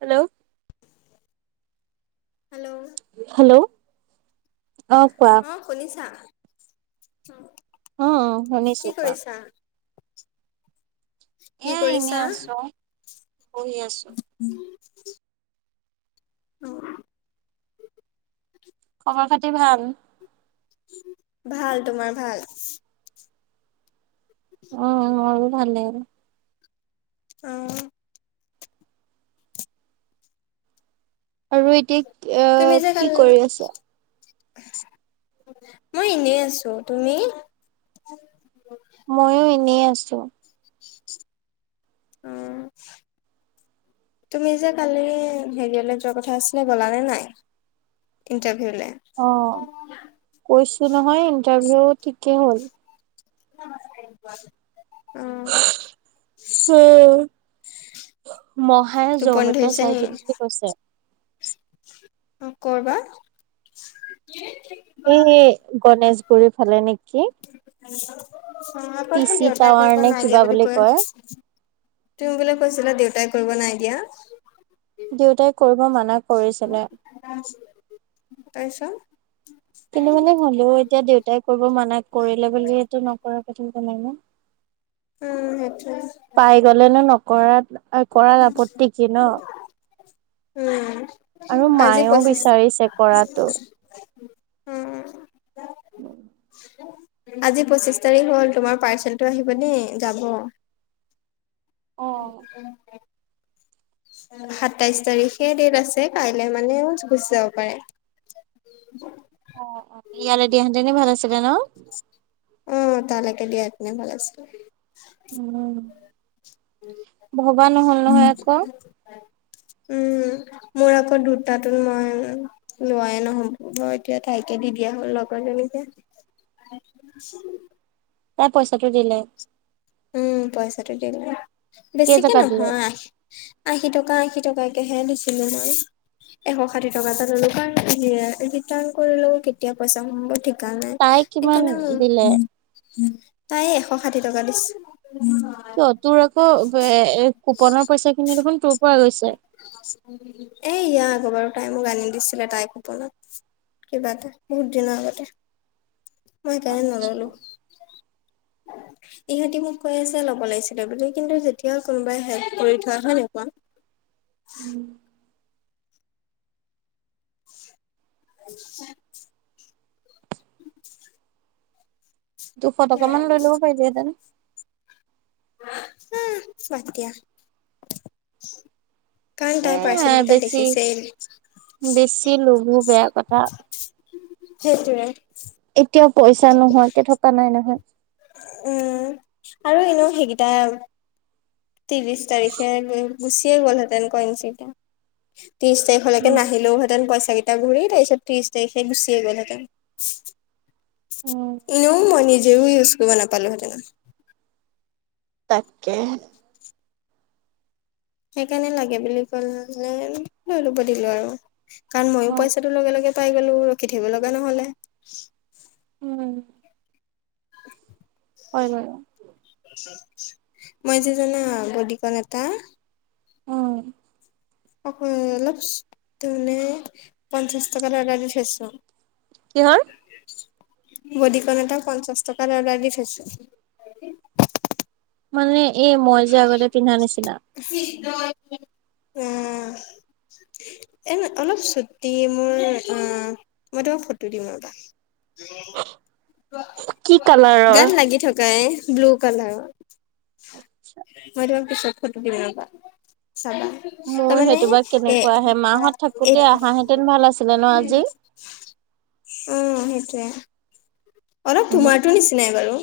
Hello hello hello অ কোৱা অ শুনিছা অ অ অ শুনিছো কি কোৱা কৰিছা? কি এয়া এনে কৰিছা? আছো বহি আছো। অ খবৰ খাতি ভাল? ভাল। তোমাৰ ভাল? অ মোৰো ভালে অহ আৰু এতিয়া এ তুমি যে কি কালি কৰি আছা? মই এনেই আছো। তুমি? ময়ো এনেই আছো। অ তুমি যে কালি হেৰিয়ালে যোৱা কথা আছিলে গ'লা নে নাই? ইণ্টাৰভিউলে অ কৈছো নহয় ইণ্টাৰভিউ ঠিকেই হ'ল। উম মহায়ে জব টোপনি এটা ধৰিছে চাই নি দিম বুলি কৈছে অ কৰবাৰ এই গণেশগুৰিৰ ফালে নেকি অ কৈছ টিচি দেউতাই টাৱাৰ ক নে নাইকিয়া কিবা বুলি কৈ আছে কয় তুমি বোলে কৈছিলা দেউতাই কৰিব নাই দিয়া দেউতাই কৰিব মানা কৰিছিলে তাৰপিছত কিন্তু মানে হ'লেও এতিয়া দেউতাই কৰিব মান কৰিলে বুলিটো নকৰাৰ কথা নাই ন উম সেইটোৱে কৰা অ কৰাত আপত্তি কি ন? উম আৰু আজি মায়েও পচিশ বিচাৰিছে কৰাটো। উম উম [unintelligible] আজি পঁচিশ তাৰিখ হ'ল তোমাৰ পাৰ্চেলটো আহিব দেই যাব উ [unintelligible] অ', সাতাইশ তাৰিখে ডেট আছে কাইলে মানেও গুচি যাব পাৰে উ ইয়ালে দিয়া হেতেনে ভাল আছিলে ন অ তালেকে দিয়াত নে ভাল আছিলে উম ভবা নহল উম নহয় আকৌ মোৰ আকৌ দুটাতো মই লোৱাই নহব মই এতিয়া তাইকে দি দিয়া হ'ল লগত [unintelligible] তাই পইচাটো দিলে উম পইচাটো দিলো কেই বেছিকে টকা দিলে নহয় আশী টকা আশী টকা তাইাকেহে দিছিলো মই এশ ষাঠি টকা এটা ললো কাৰণ ৰিটাৰ্ণ কৰিলও কেতিয়া পইচা সোমাব দিম সেইকাৰণে তাই ই কিমান দিলে? সকাৰণে তাইে এশ ষাঠি টকা দিছে কিয় তোৰ আকৌ কুপনৰ পইচা খিনি দেখোন তোৰ পৰা গৈছে এ ইয়া আগবাৰ তাই মোক আনি দিছিলে তাই কপনত কিবা এটা বহুত দিনৰ আগতে মই এইকাৰণে নললো ইহ ই মোক কৈ আছে ল'ব লাগিছিলে বুলি কিন্তু তেতিয়াও কোনোবাই হেল্প কৰি থোৱা হয় নাই কোৱা? উম, [unintelligible] দুশ টকা মান লৈ ল'ব পাৰিলিহেঁতেন। উম, বাদ দিয়া। কাৰণ তাই এ পাৰ্চেলকেইটা বেছি দেখিছেই। বেছি লোভো বেয়া কথা। সেইটোৱে এতিয়াও পইচা নোহোৱা কে থকা নাই নহয়। উম, আৰু এনেও সেইগেটা ত্ৰিছ তাৰিখে গুচিয়ে গ'লহেঁতেন কয়েঞ্চকেইটা। ত্ৰিছ তাৰিখলৈকে উম। নাহিলেওহেঁতেন পইচাকেইটা ঘূৰি তাৰপিছত ত্ৰিছ তাৰিখে গুচিয়েগ'লহেঁতেন। উম, এনেও মই নিজেও ইউচ কৰিব নাপালোঁ হেঁতেনা তাকে। সেইকাৰণে লাগে বুলি কলে লৈ ল'ব দিলো আৰু কাৰণ মইও অ'। পইচাটো লগে-লগে এ পাই গ'লো ৰখি থাকিব লগা নহ'লে। উম, হয় মানে। মই যে জানা বদিকন এটা উম, [unintelligible] অলপচ ত' মানে পঞ্চাচ টকা লগাই দি থৈছোঁ। কিহৰ? বদিকণ এটা পঞ্চাচ টকাত অৰ্ডাৰ দি থৈছো। মানে এই মই যে আগতে পিন্ধা নিচিনা। [unintelligible] উম। এ অলপ ছুটি মোৰ অ মই তোমাক ফটো দিম ৰবা। কি কালাৰৰ গাত লাগি থকা এ ব্লু কালাৰ ৰ [inaudible] মই তোমাক পিছত ফটো দিম ৰবা চাবা মোৰ তাৰ মানে সেইটো বা এ কেনেকুৱা আহে মাহত থাকোতে আহাহেঁতেন ভাল আছিলে ন এ আজি অ সেইটোৱে অলপ উহু তোমাৰটো নিচিনাই বাৰু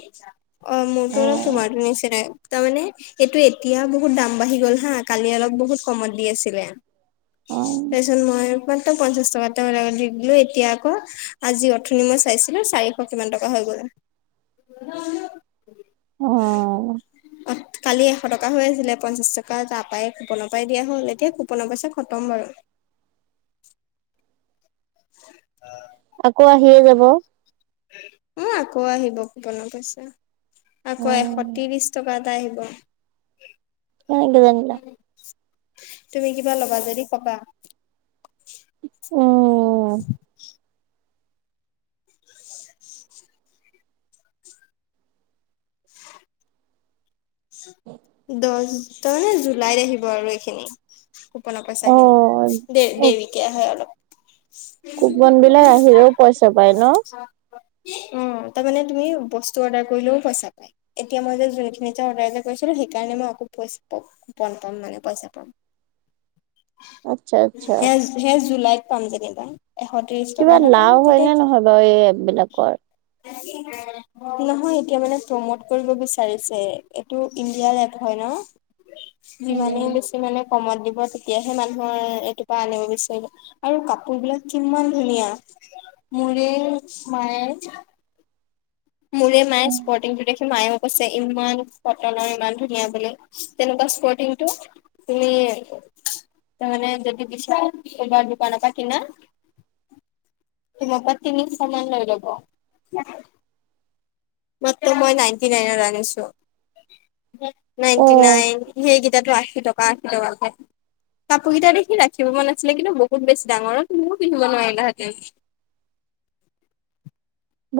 অ মোৰতো অলপ তোমাৰটো নিচিনাই তাৰমানে এইটো এতিয়া বহুত দাম বাঢ়ি গ'ল হা কালি অলপ বহুত কমত দি আছিলে। অ তাৰ পিছত মইাত পঞ্চাশ টকা দি দিলো এতিয়া আকৌ আজি অঠনি ম চাইছিলোঁ চাৰিশ কিমান টকা হৈ গল। অ অ কালিয এশ টকা হৈ আছিলে পঞ্চাছ টকা তাৰ পায় কুপনৰ পৰাই দিয়া হ'ল এতিয়া কুপনৰ পইচা খতম বাৰু। [unintelligible] [unintelligible] আকৌ আহিয়ে যাব অ আকৌ আহিব পিবনা পইচা আকৌ এশ উম ত্ৰিশ টকা, আহিব এনেক দেনিল [unintelligible] তুমি কিবা লবা যদি কবা। অম দহ নে জুলাইত আহিব আৰু এইখিনি। কোপনৰ পইচা অ খিনি অ দেৰিকৈ আহে অলপ। [unintelligible] অ কুপন বিলাক তাৰ আহিলেও পইচা পায় ন মানে তুমি বস্তু অৰ্ডাৰ কৰিলেও পইচা পাই এতিয়া মই যে যোনখিনি এ অৰ্ডাৰ এ সেইকাৰণে মই আকৌ পইচম পাম মানে পইচা পাম। আচ্ছা আচ্ছা সে সে জুুলাইত পাম যেনেবা, কিবা লাও হয় নে নহয় বাৰু এই এপ বিলাকৰ? নহয় এতিয়া মানে প্ৰমোট কৰিব বিচাৰিছে এইটো, ইণ্ডিয়াৰ এপ হয় ন উম যিমানেই বেছি মানে কমত দিব তেতিয়াহে মানুহৰ এইটোৰ পৰা আনিব বিচাৰিব আৰু কাপোৰ বিলাক কিমান ধুনীয়া। মুৰে মায়ে, মূৰে মায়ে উম স্পটংটো দেখো মায়েও কৈছে ইমান কটনৰ ইমান ধুনীয়া বুলি তেনেকুৱা স্পৰ্টিংটো তুমি [inaudible] তাৰমানে যদি বিচৰা ক'ৰবাৰ দোকান পাৰ কিনা তোমাৰ পৰা তিনিশ মান লৈয় ল'ব। মাত্ৰ মই নাইনটি নাইনত আনিছোঁ। অ নাইনটি নাইন সেইকেইটাটো আশী টকা আশী টকাকে কাপোৰ কেইটা দেখি ৰাখিব মন আছিলে। কিন্তু বহুত বেছি ডাঙৰ তুমিও পিন্ধিব নোৱাৰিলাহেঁতেন।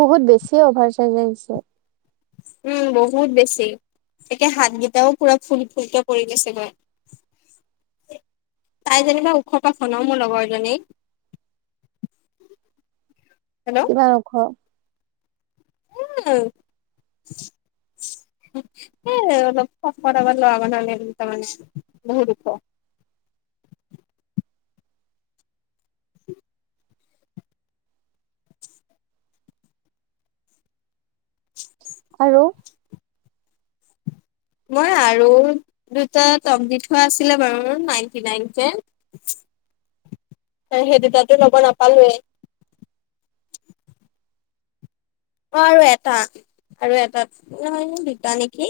বহুত বেছিয়ে অভাৰ চাৰ্জ আহিছে। উম, বহুত বেছি। একে হাতগেইটাও পুৰা ফুল ফুলকে পৰি গৈছে গৈ। এ তাই যেনিবা ওখৰ পাখ ন মোৰ লগৰ জনী। কিমান ওখ? উম। [inaudible] এই অলপ খকট আপট ল'ৰা মানুহ নিচিনা মানে বহু ওখ। [inaudible] আৰু? মই আৰু দুটা টপ দি থোৱা আছিল বাৰু নাইন্টি নাইনকে। [inaudible] হেই সেই দুটাটতো ল'ব নাপালোৱেই [inaudible] বাৰু এটা আৰু এটাত ন দুটা নেকি?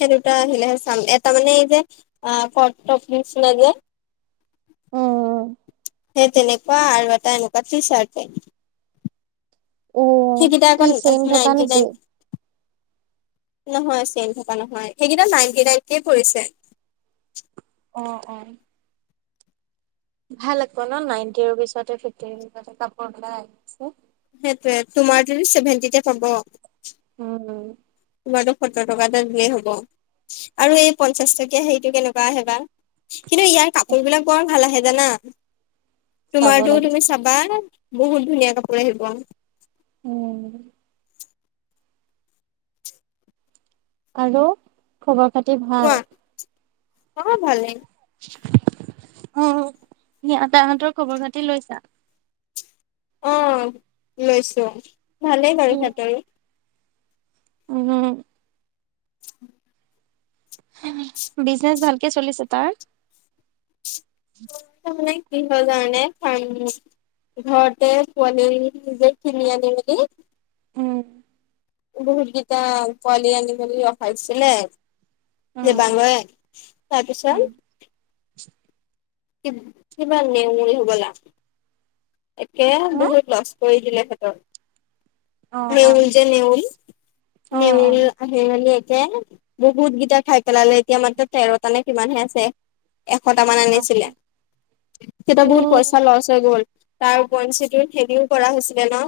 সেই দুটা আহিলেহে চাম, এটা মানে এই যে [unintelligible] যে। উ সেই তেনেকুৱা আৰু এটা এনেকুৱা টি চাৰ্ট উম, সেইকেইটা আকৌ কি চেইন থকা নাইনটি নেকি? নাইন নহয় চেইন থকা নহয়, সেইকেইটা নাইনটি নাইন কেই পৰিছে। অ' অ'। ভাল আকৌ ন নাইনটি ৰুপিছতে ফিফটিৰ ৰুপিছতে কাপোৰ ওলাই আহিছে। সেইটোয়েই, তোমাৰ যদি চেভেণ্টিতে পাব উম উম। তোমাৰটো সত্তৰ টকা এটা দিলেই হ'ব, আৰু এই পঞ্চাশ টকীয়া হেৰিটো কেনেকুৱা আহে বা। কিন্তু ইয়াৰ কাপোৰবিলাক বৰ ভাল আহে জানা, চাব তোমাৰতোও লাগিব তুমি চাবা বহুত ধুনীয়া কাপোৰ আহিব। উম। আৰু, খবৰ খাতি ভাল? কোৱা অ' ভালেই। অ', [unintelligible] হঁতৰ খবৰ খাতি লৈছা? অ' লৈছো, ভালেই বাৰু উম সিহঁতৰো। উম। উ বিজনেচ ভালকে চলিছে তাৰ? নাই কি হ'ল জানানে, ফাৰ্ম ঘৰতে পোৱালি নিজে কিনি আনিলেগে উম। বহুতকেইটা পোৱালি আনি মেলি ৰখাইছিলে উম যে বান্দৰে, উম তাৰপিছত কিবা নেউল হ'বলা, একে হা বহুত লছ কৰি দিলে সেইটো। অ অ নেউল যে নেউল, অ অ নেউল আহি মেলি লে, বহুতকেইটা খাই পেলালে, এতিয়া মাত্ৰ তেৰটা নে কিমান হে আছে। এশটামান আছো আনিছিলে। তেতিয়া বহুত উম পইচা লচ হৈ গ'ল, তাৰ ওপৰঞ্চিটো হেৰিও কৰা হৈছিলে ন।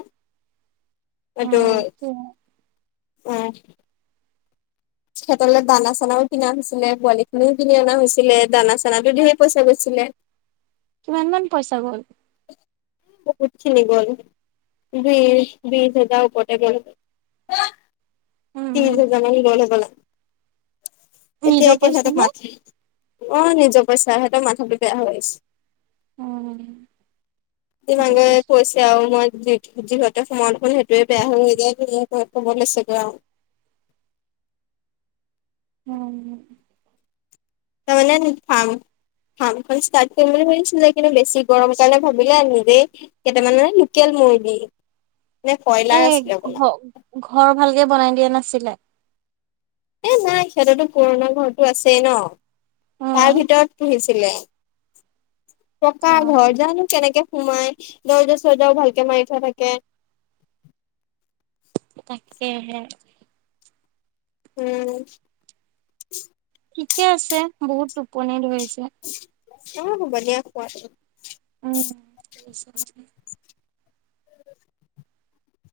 সেইটো, উম। সিহঁতলৈ দানা চানাও কিনা হৈছিলে পোৱালি খিনিও কিনি অনা হৈছিলে, দানা চানাটো ঢেৰ পইচা গৈছিল। লে কিমান মান পইচা গ'ল? বহুতখিনি গ'ল। বিছ-বিছ হাজাৰ ওপৰতে গ'ল। উম তিনিহাজাৰ মান নিবলৈ পালে। নিজৰ এতিয়া-এতিয়া পইচা সিহঁতক নে? [unintelligible] অ', নিজৰ পইচা, সেইকাৰণে মাথাটো বেয়া হৈ আহিছে। উম দিমাাগে বুজিছো কৈছে আৰু মই যি যিহতে সময় ফোন সেইটোৱে বেয়া হৈ যায় ম ক'ব লৈছেগে আৰু। উম। Permanent farm. ফাৰ্মখন ষ্টাৰ্ট কৰিম বুলি ভাবিছিলে, কিন্তু বেছি গৰম কাৰণে ভাবিলে, নিজেই কেইটামান মানে লোকেল মুৰ্গী নে এ, কয়লাৰ আছিলে হবলা ঘ ঘৰ ভালকে বনাই দিয়া নাছিলে। এ, নাই সিহঁতেতো পুৰণা ঘৰটো আছেই ন। তাৰ উম ভিতৰত পুহিছিলে। ককা অ ঘৰ জানো কেনেকে সোমাই দৰ্জা-চৰ্জাও ভালকে মাৰি থোৱা থাকে। তাকেহে। উম। ঠিকে আছে বহুত টোপনি ধৰিছে। অ', বনীয়া খোৱা। [unintelligible]